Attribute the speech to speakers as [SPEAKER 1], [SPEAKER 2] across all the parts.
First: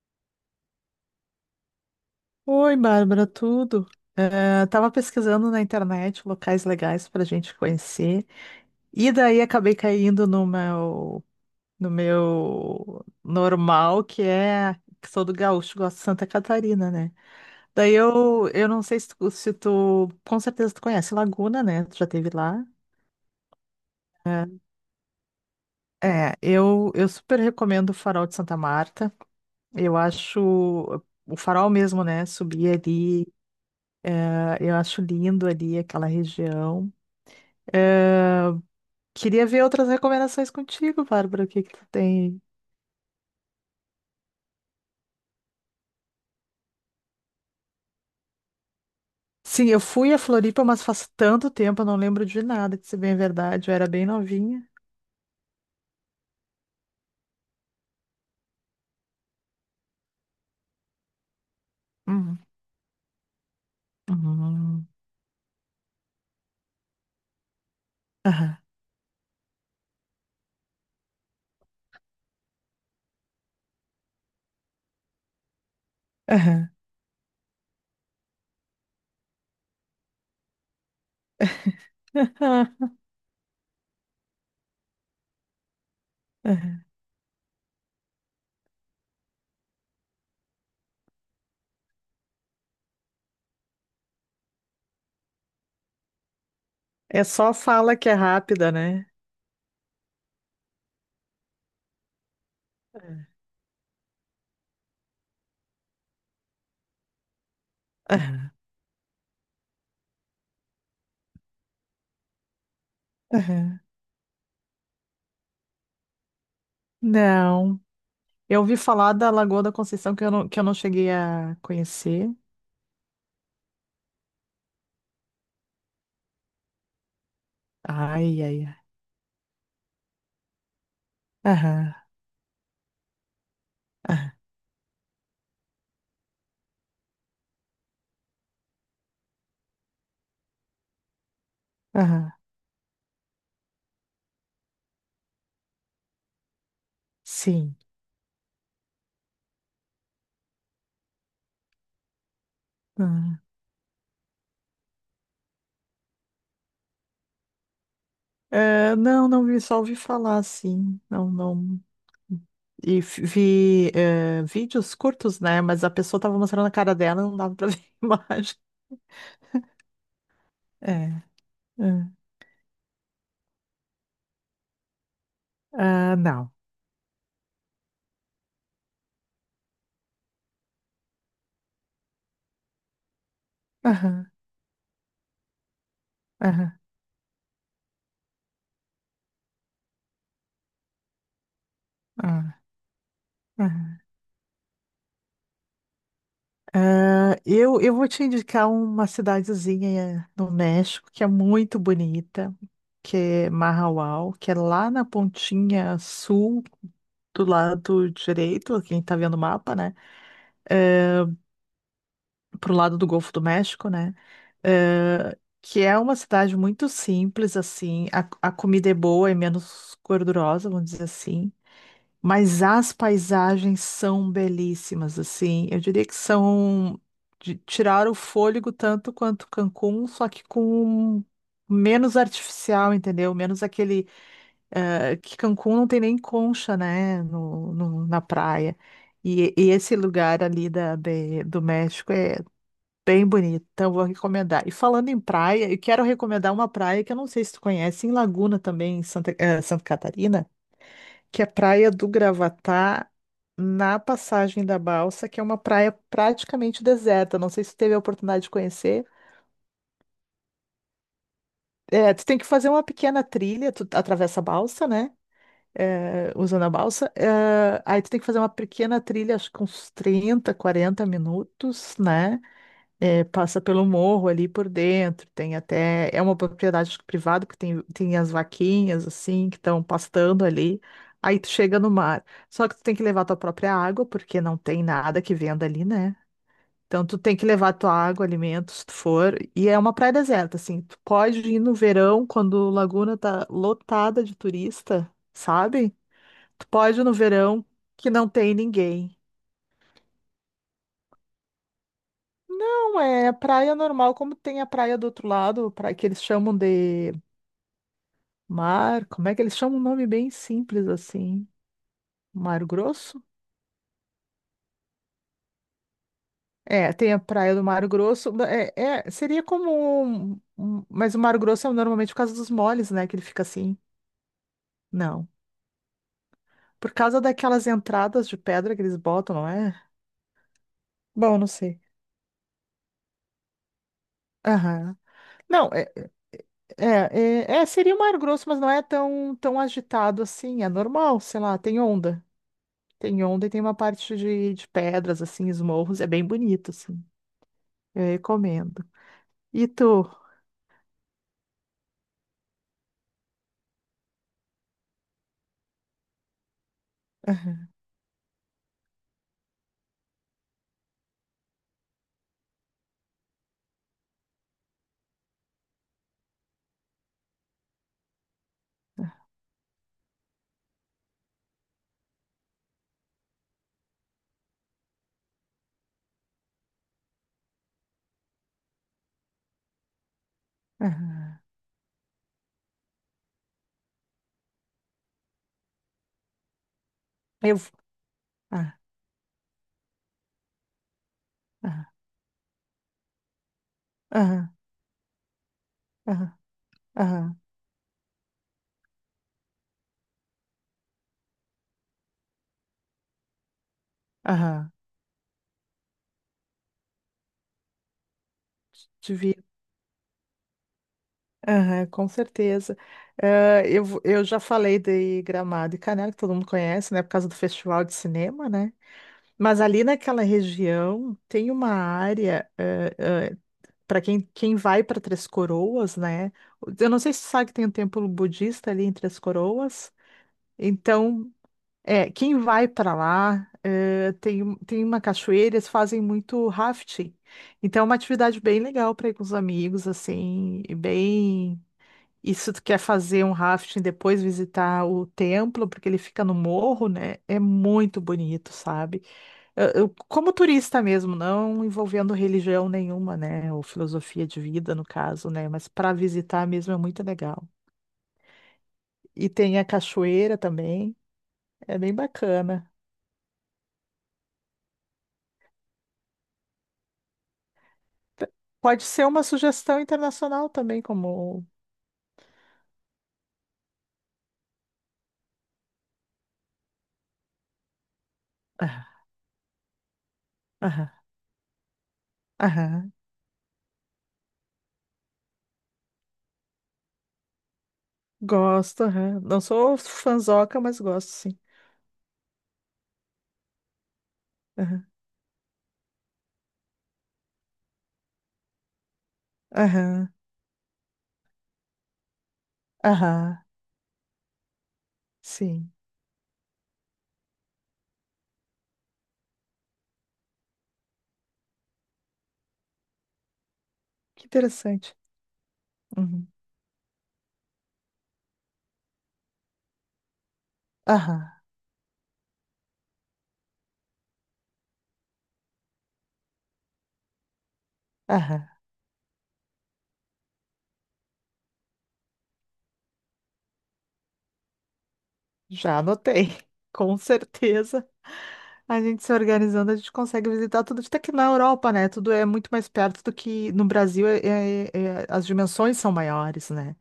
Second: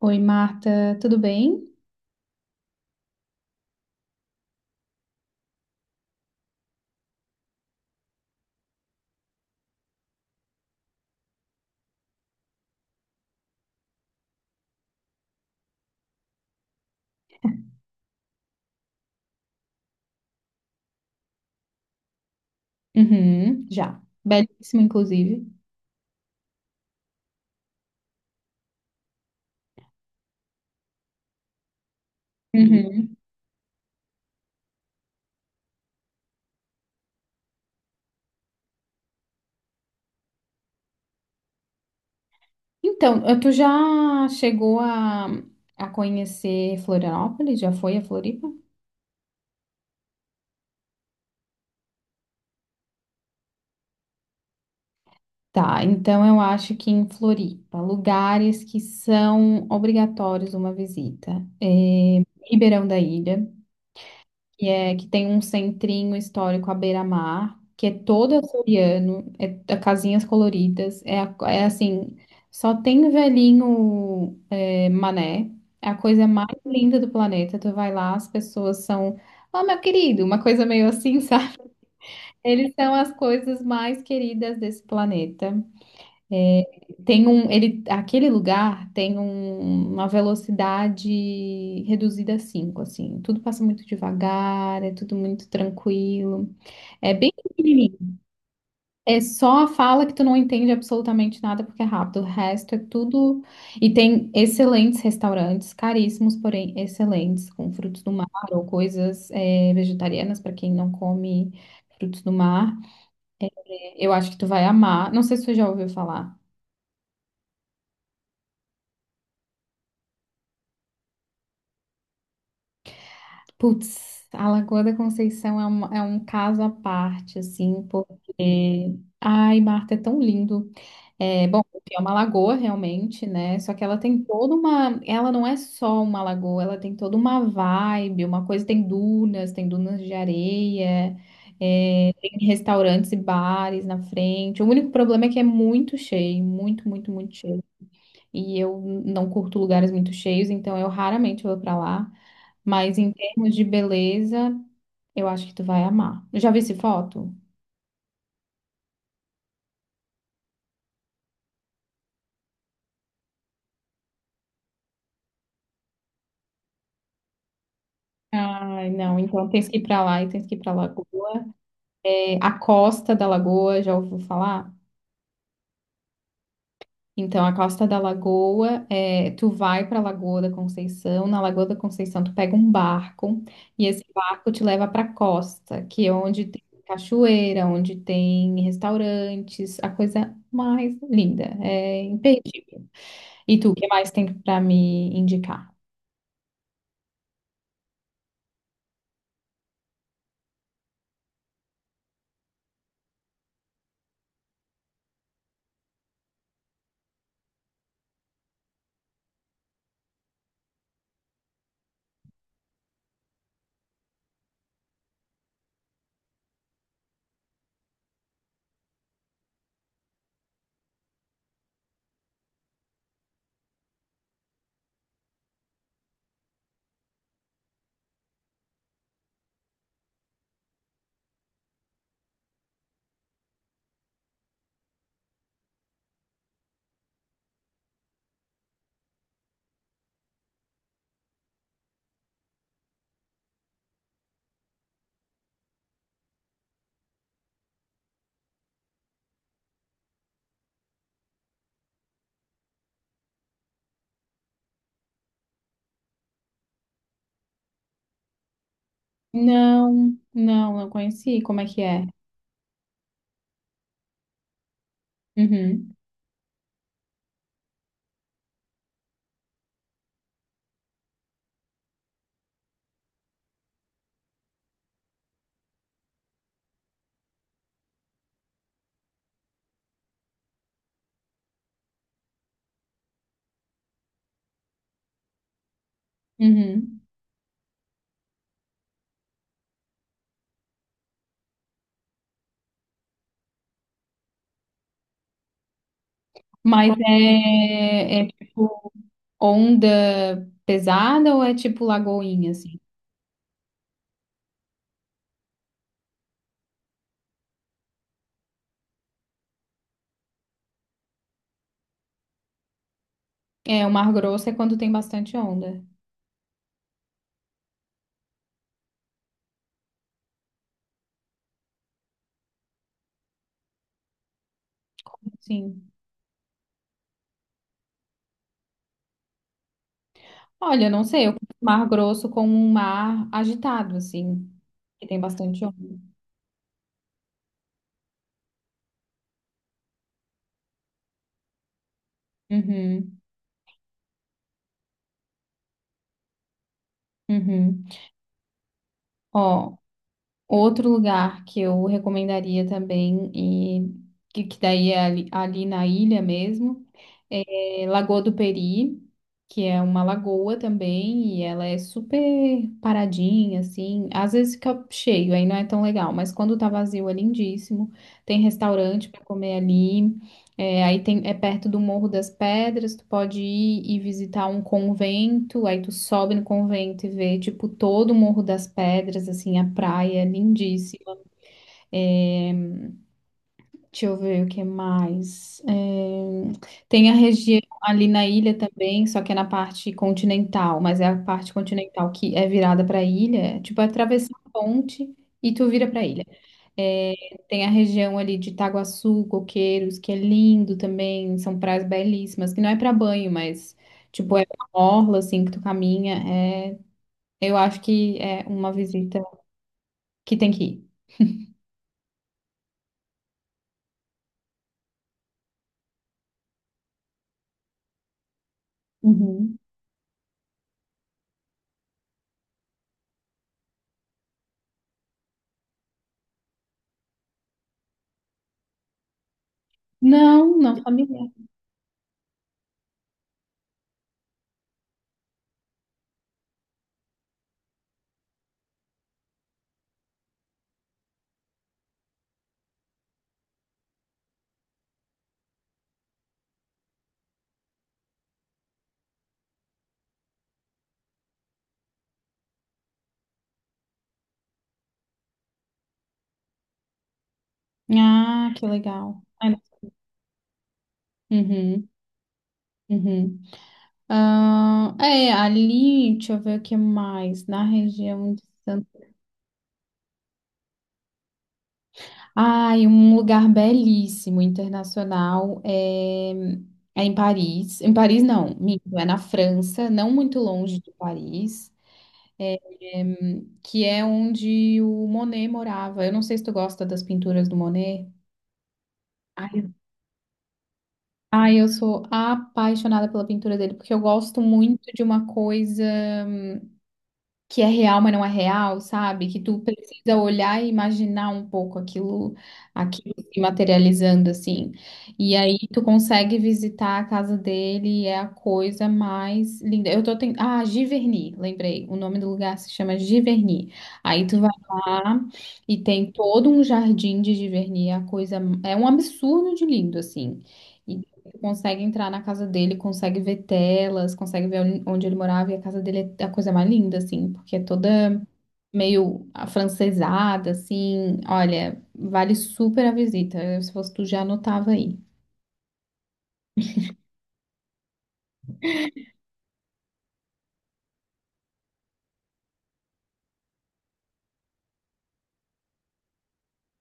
[SPEAKER 1] Oi, Marta, tudo bem?
[SPEAKER 2] Oi, Bárbara, tudo? Tava pesquisando na internet locais legais para gente conhecer e daí acabei caindo no meu normal, que é que sou do Gaúcho, gosto de Santa Catarina, né? Daí eu não sei se tu, se tu, com certeza tu conhece Laguna, né? Tu já esteve lá?
[SPEAKER 1] Uhum, já.
[SPEAKER 2] Eh,
[SPEAKER 1] Belíssimo, inclusive.
[SPEAKER 2] eu super recomendo o Farol de Santa Marta. Eu acho o farol mesmo, né? Subir
[SPEAKER 1] Uhum.
[SPEAKER 2] ali, eu acho lindo ali aquela região. Ah, queria ver outras recomendações contigo, Bárbara. O que que tu tem?
[SPEAKER 1] Então, tu já chegou a conhecer Florianópolis? Já foi a Floripa?
[SPEAKER 2] Sim, eu fui a Floripa, mas faz tanto tempo, eu não lembro de nada, de ser bem verdade. Eu era bem novinha.
[SPEAKER 1] Tá, então eu acho que em Floripa, lugares que são obrigatórios uma visita. É
[SPEAKER 2] Uhum,
[SPEAKER 1] Ribeirão da Ilha. Que
[SPEAKER 2] uhum,
[SPEAKER 1] é que tem um centrinho histórico à beira-mar, que é todo
[SPEAKER 2] aham,
[SPEAKER 1] açoriano, é casinhas coloridas, é, é assim, só tem velhinho, é mané, é a coisa mais
[SPEAKER 2] aham,
[SPEAKER 1] linda do planeta. Tu vai lá, as pessoas são, ó, meu querido, uma coisa meio assim, sabe? Eles são as coisas mais queridas desse planeta.
[SPEAKER 2] aham.
[SPEAKER 1] Tem um, ele, aquele lugar tem uma velocidade reduzida a 5, assim. Tudo passa muito devagar, é tudo muito tranquilo. É
[SPEAKER 2] É
[SPEAKER 1] bem
[SPEAKER 2] só fala que é
[SPEAKER 1] pequenininho.
[SPEAKER 2] rápida, né?
[SPEAKER 1] É só a fala que tu não entende absolutamente nada, porque é rápido. O resto é tudo. E tem excelentes restaurantes, caríssimos, porém excelentes, com frutos do mar
[SPEAKER 2] Aham,
[SPEAKER 1] ou coisas vegetarianas, para quem não come frutos do mar.
[SPEAKER 2] aham.
[SPEAKER 1] Eu acho que tu vai amar. Não sei se tu já ouviu falar.
[SPEAKER 2] Não. Eu ouvi falar da Lagoa da Conceição que eu não cheguei a conhecer.
[SPEAKER 1] Putz, a Lagoa da Conceição é, é um caso à parte, assim,
[SPEAKER 2] Ai, ai, ai.
[SPEAKER 1] porque. Ai, Marta, é tão lindo. É, bom,
[SPEAKER 2] Aham,
[SPEAKER 1] é uma lagoa realmente, né? Só que ela tem
[SPEAKER 2] aham,
[SPEAKER 1] toda uma. Ela não é só uma lagoa, ela tem toda uma vibe, uma coisa. Tem dunas de areia, é,
[SPEAKER 2] aham.
[SPEAKER 1] tem restaurantes e bares na frente. O único problema é que é muito cheio, muito, muito, muito cheio.
[SPEAKER 2] Sim.
[SPEAKER 1] E eu não curto lugares muito cheios, então eu raramente vou pra lá. Mas em termos de beleza, eu acho que tu vai amar. Já vi esse foto?
[SPEAKER 2] É, não, não vi, só ouvi falar assim. Não, não. E vi é, vídeos curtos, né? Mas a pessoa tava mostrando a cara dela, não dava pra ver a imagem.
[SPEAKER 1] Ai, não. Então tens que ir pra lá e tens que ir pra
[SPEAKER 2] É,
[SPEAKER 1] Lagoa.
[SPEAKER 2] é.
[SPEAKER 1] É, a Costa da Lagoa, já ouviu falar?
[SPEAKER 2] Ah, não.
[SPEAKER 1] Então, a Costa da Lagoa, é, tu vai pra Lagoa da Conceição. Na Lagoa da Conceição, tu pega um barco, e esse
[SPEAKER 2] Aham,
[SPEAKER 1] barco te leva pra costa, que é onde tem
[SPEAKER 2] aham,
[SPEAKER 1] cachoeira, onde tem restaurantes, a coisa mais linda. É
[SPEAKER 2] aham,
[SPEAKER 1] imperdível. E tu, o que
[SPEAKER 2] aham.
[SPEAKER 1] mais tem pra me indicar?
[SPEAKER 2] Ah, eu vou te indicar uma cidadezinha no México que é muito bonita, que é Mahahual, que é lá na pontinha sul do lado direito, quem tá vendo o mapa, né? É, pro lado do Golfo do México, né? Que é uma cidade muito simples, assim. A comida é boa, é menos gordurosa, vamos dizer assim. Mas as paisagens são belíssimas, assim. Eu diria que são de tirar o fôlego tanto quanto Cancún, só que com menos artificial, entendeu? Menos aquele que Cancún não tem nem concha, né, na praia. E esse lugar ali do México é bem bonita, então eu vou recomendar. E falando em praia, eu quero recomendar uma praia que eu não sei se tu conhece, em Laguna também, em Santa Catarina, que é a Praia do Gravatá, na Passagem da Balsa, que é uma praia praticamente deserta. Não sei se tu teve a oportunidade de conhecer.
[SPEAKER 1] Não, não, não conheci. Como é que é?
[SPEAKER 2] É, tu tem que fazer uma pequena trilha, tu atravessa a balsa, né?
[SPEAKER 1] Uhum,
[SPEAKER 2] É, usando a balsa. É, aí tu tem que fazer uma pequena trilha, acho que uns 30 40 minutos, né? É, passa pelo morro ali por dentro, tem até. É uma propriedade acho que privada, porque tem as vaquinhas, assim, que estão pastando ali. Aí tu chega no mar. Só que tu tem que levar tua própria água, porque não tem nada que venda ali, né?
[SPEAKER 1] uhum.
[SPEAKER 2] Então tu tem que levar tua água, alimentos, se tu for. E é uma praia deserta, assim. Tu pode ir no verão, quando Laguna tá lotada de turista, sabe? Tu
[SPEAKER 1] Mas
[SPEAKER 2] pode ir no verão que
[SPEAKER 1] é,
[SPEAKER 2] não
[SPEAKER 1] é
[SPEAKER 2] tem
[SPEAKER 1] tipo
[SPEAKER 2] ninguém.
[SPEAKER 1] onda pesada ou é tipo lagoinha, assim?
[SPEAKER 2] Não, é praia normal, como tem a praia do outro lado, praia que eles chamam de mar, como é que eles chamam um nome bem simples assim? Mar Grosso?
[SPEAKER 1] É, o Mar Grosso é quando tem bastante onda.
[SPEAKER 2] É, tem a praia do Mar Grosso, seria como mas o Mar Grosso é normalmente por causa dos moles, né, que ele fica assim. Não,
[SPEAKER 1] Como assim?
[SPEAKER 2] por causa daquelas entradas de pedra que eles botam, não é?
[SPEAKER 1] Olha, eu não sei, eu
[SPEAKER 2] Bom,
[SPEAKER 1] confundo
[SPEAKER 2] não sei.
[SPEAKER 1] Mar Grosso com um mar agitado, assim,
[SPEAKER 2] Aham.
[SPEAKER 1] que tem bastante
[SPEAKER 2] Não,
[SPEAKER 1] onda.
[SPEAKER 2] é, é, seria o Mar Grosso, mas não é tão, tão agitado assim, é normal, sei lá, tem onda.
[SPEAKER 1] Uhum,
[SPEAKER 2] Tem ontem, tem uma parte de pedras, assim, esmorros, é bem bonito, assim.
[SPEAKER 1] uhum.
[SPEAKER 2] Eu recomendo. E
[SPEAKER 1] Ó,
[SPEAKER 2] tu?
[SPEAKER 1] outro lugar que eu recomendaria também, e que daí é ali na ilha mesmo. É, Lagoa do Peri, que é uma lagoa também, e ela é super paradinha, assim. Às vezes fica cheio, aí não é tão legal, mas quando tá vazio é lindíssimo. Tem restaurante para comer ali. É, aí tem, é perto do Morro das Pedras, tu pode ir e visitar um convento, aí tu sobe no convento e vê, tipo, todo o Morro das Pedras, assim, a praia, é lindíssimo.
[SPEAKER 2] Aham.
[SPEAKER 1] Deixa eu ver o que mais. Tem a
[SPEAKER 2] Eu.
[SPEAKER 1] região
[SPEAKER 2] vou-
[SPEAKER 1] ali na ilha
[SPEAKER 2] Ah,
[SPEAKER 1] também, só que é na parte continental, mas é a parte
[SPEAKER 2] ah,
[SPEAKER 1] continental que é virada para a ilha, é tipo atravessar a
[SPEAKER 2] ah,
[SPEAKER 1] ponte e tu vira para a ilha.
[SPEAKER 2] ah,
[SPEAKER 1] Eh,
[SPEAKER 2] ah,
[SPEAKER 1] Tem a região ali de Itaguaçu, Coqueiros, que é lindo também, são praias belíssimas, que não é para banho, mas tipo é uma
[SPEAKER 2] ah.
[SPEAKER 1] orla assim que tu caminha. É... Eu acho que é uma visita
[SPEAKER 2] Devia.
[SPEAKER 1] que tem que ir.
[SPEAKER 2] Aham, com certeza. Ah, eu já falei de Gramado e Canela, que todo mundo conhece, né? Por causa do festival de cinema, né?
[SPEAKER 1] Uhum.
[SPEAKER 2] Mas ali naquela região tem uma área, para quem vai para Três Coroas, né? Eu não sei se tu sabe que tem um templo budista ali em Três Coroas.
[SPEAKER 1] Não, não, família.
[SPEAKER 2] Então, é, quem vai para lá, tem uma cachoeira, eles fazem muito rafting. Então, é uma atividade bem legal para ir com os amigos, assim, e bem. E se tu quer fazer um rafting depois visitar o templo, porque ele fica no morro, né? É muito bonito, sabe? Como turista mesmo, não envolvendo religião nenhuma, né? Ou filosofia de vida, no caso, né? Mas para visitar mesmo é muito legal.
[SPEAKER 1] Ah, que legal.
[SPEAKER 2] E tem a cachoeira também, é
[SPEAKER 1] Uhum,
[SPEAKER 2] bem bacana.
[SPEAKER 1] uhum. Ah, é, ali, deixa eu ver o que mais, na região de
[SPEAKER 2] Pode ser
[SPEAKER 1] Santa...
[SPEAKER 2] uma sugestão internacional também, como.
[SPEAKER 1] Ai, um lugar belíssimo, internacional, é, é em Paris. Em Paris, não, minto,
[SPEAKER 2] Aham,
[SPEAKER 1] é na França, não muito longe
[SPEAKER 2] aham,
[SPEAKER 1] de Paris, é,
[SPEAKER 2] aham.
[SPEAKER 1] é, que é onde o Monet morava. Eu não sei se tu gosta das pinturas do Monet.
[SPEAKER 2] Gosto, aham. Não
[SPEAKER 1] Ai, eu
[SPEAKER 2] sou fanzoca, mas gosto, sim.
[SPEAKER 1] ai, eu sou apaixonada pela pintura dele, porque eu gosto
[SPEAKER 2] Aham,
[SPEAKER 1] muito de uma coisa... que é real, mas não é real, sabe? Que tu
[SPEAKER 2] aham,
[SPEAKER 1] precisa olhar e imaginar um pouco aquilo, aquilo
[SPEAKER 2] aham,
[SPEAKER 1] se materializando assim. E aí
[SPEAKER 2] sim.
[SPEAKER 1] tu consegue visitar a casa dele e é a coisa mais linda. Eu tô tentando... Ah, Giverny, lembrei. O nome do lugar se chama Giverny.
[SPEAKER 2] Que
[SPEAKER 1] Aí tu vai
[SPEAKER 2] interessante.
[SPEAKER 1] lá e tem
[SPEAKER 2] Uhum.
[SPEAKER 1] todo um jardim de Giverny, é a coisa, é um absurdo de lindo assim.
[SPEAKER 2] Aham,
[SPEAKER 1] Tu consegue entrar na casa dele, consegue ver telas, consegue ver onde ele morava, e a casa dele é a coisa mais linda, assim, porque é toda
[SPEAKER 2] aham.
[SPEAKER 1] meio afrancesada, assim. Olha, vale super a visita. Eu, se fosse tu, já anotava aí.
[SPEAKER 2] Já anotei. Com certeza. A gente se organizando, a gente consegue visitar tudo. Até que na Europa, né? Tudo é muito mais perto do que no Brasil, as dimensões são maiores, né?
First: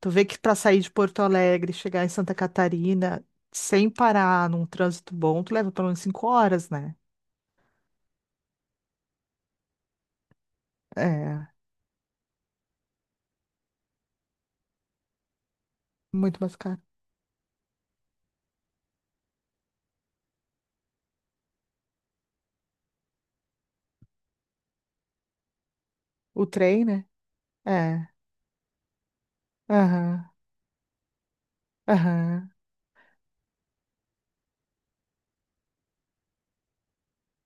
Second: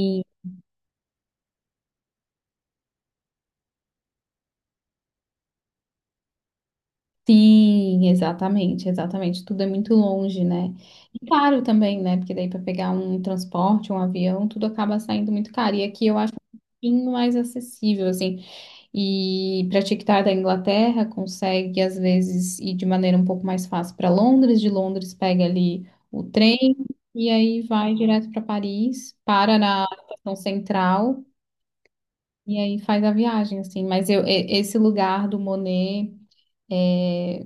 [SPEAKER 2] Tu vê que para sair de Porto Alegre, e chegar em Santa Catarina, sem parar num trânsito bom, tu leva pelo menos 5 horas, né?
[SPEAKER 1] sim, exatamente, exatamente. Tudo é muito longe, né? E
[SPEAKER 2] É,
[SPEAKER 1] caro também, né? Porque daí para pegar um transporte, um avião, tudo acaba saindo muito caro. E aqui eu acho
[SPEAKER 2] muito mais
[SPEAKER 1] um
[SPEAKER 2] caro.
[SPEAKER 1] pouquinho mais acessível, assim. E para TikTok da Inglaterra, consegue às vezes ir de maneira um pouco mais fácil para Londres, de Londres pega ali o
[SPEAKER 2] O
[SPEAKER 1] trem
[SPEAKER 2] trem, né?
[SPEAKER 1] e aí vai
[SPEAKER 2] É.
[SPEAKER 1] direto para Paris, para na
[SPEAKER 2] Aham,
[SPEAKER 1] estação central
[SPEAKER 2] aham.
[SPEAKER 1] e aí faz a viagem assim. Mas eu, esse lugar do Monet eh,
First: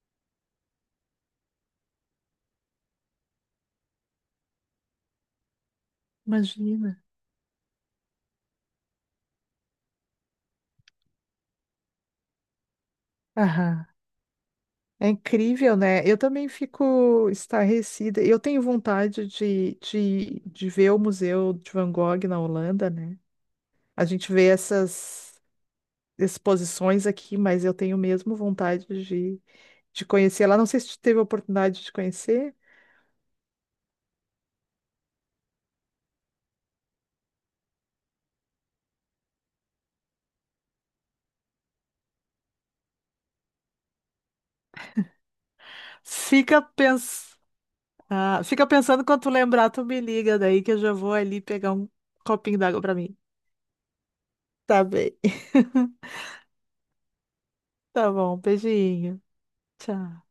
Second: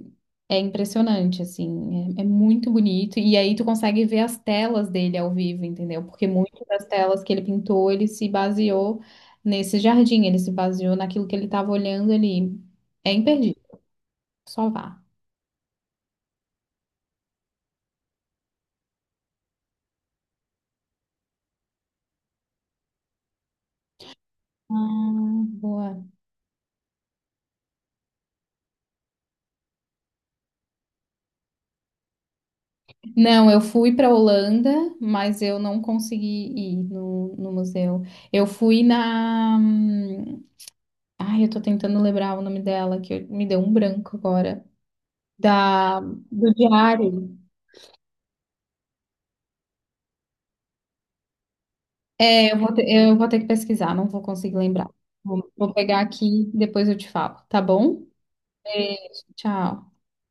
[SPEAKER 1] é impressionante, assim, é muito bonito. E aí tu consegue ver as telas dele ao vivo, entendeu? Porque muitas das
[SPEAKER 2] Imagina.
[SPEAKER 1] telas que ele pintou, ele se baseou nesse jardim, ele se baseou naquilo que ele estava olhando ali. É imperdível,
[SPEAKER 2] Aham.
[SPEAKER 1] só vá.
[SPEAKER 2] É incrível, né? Eu também fico estarrecida. Eu tenho vontade de ver o Museu de Van Gogh na Holanda, né? A gente vê essas
[SPEAKER 1] Ah, boa.
[SPEAKER 2] exposições aqui, mas eu tenho mesmo vontade de conhecer lá. Não sei se tu teve a oportunidade de conhecer.
[SPEAKER 1] Não, eu fui para Holanda, mas eu não consegui ir no, no museu. Eu fui na. Ai, eu tô tentando lembrar o nome dela, que me deu um branco agora. Da, do
[SPEAKER 2] Fica, pens...
[SPEAKER 1] diário.
[SPEAKER 2] Fica pensando quando tu lembrar, tu me liga daí que eu já vou ali pegar um
[SPEAKER 1] É,
[SPEAKER 2] copinho d'água pra
[SPEAKER 1] eu
[SPEAKER 2] mim.
[SPEAKER 1] vou ter que pesquisar, não vou conseguir
[SPEAKER 2] Tá
[SPEAKER 1] lembrar.
[SPEAKER 2] bem.
[SPEAKER 1] Vou, vou pegar aqui, depois eu te falo, tá bom?
[SPEAKER 2] Tá bom, beijinho.
[SPEAKER 1] Beijo, tchau.
[SPEAKER 2] Tchau.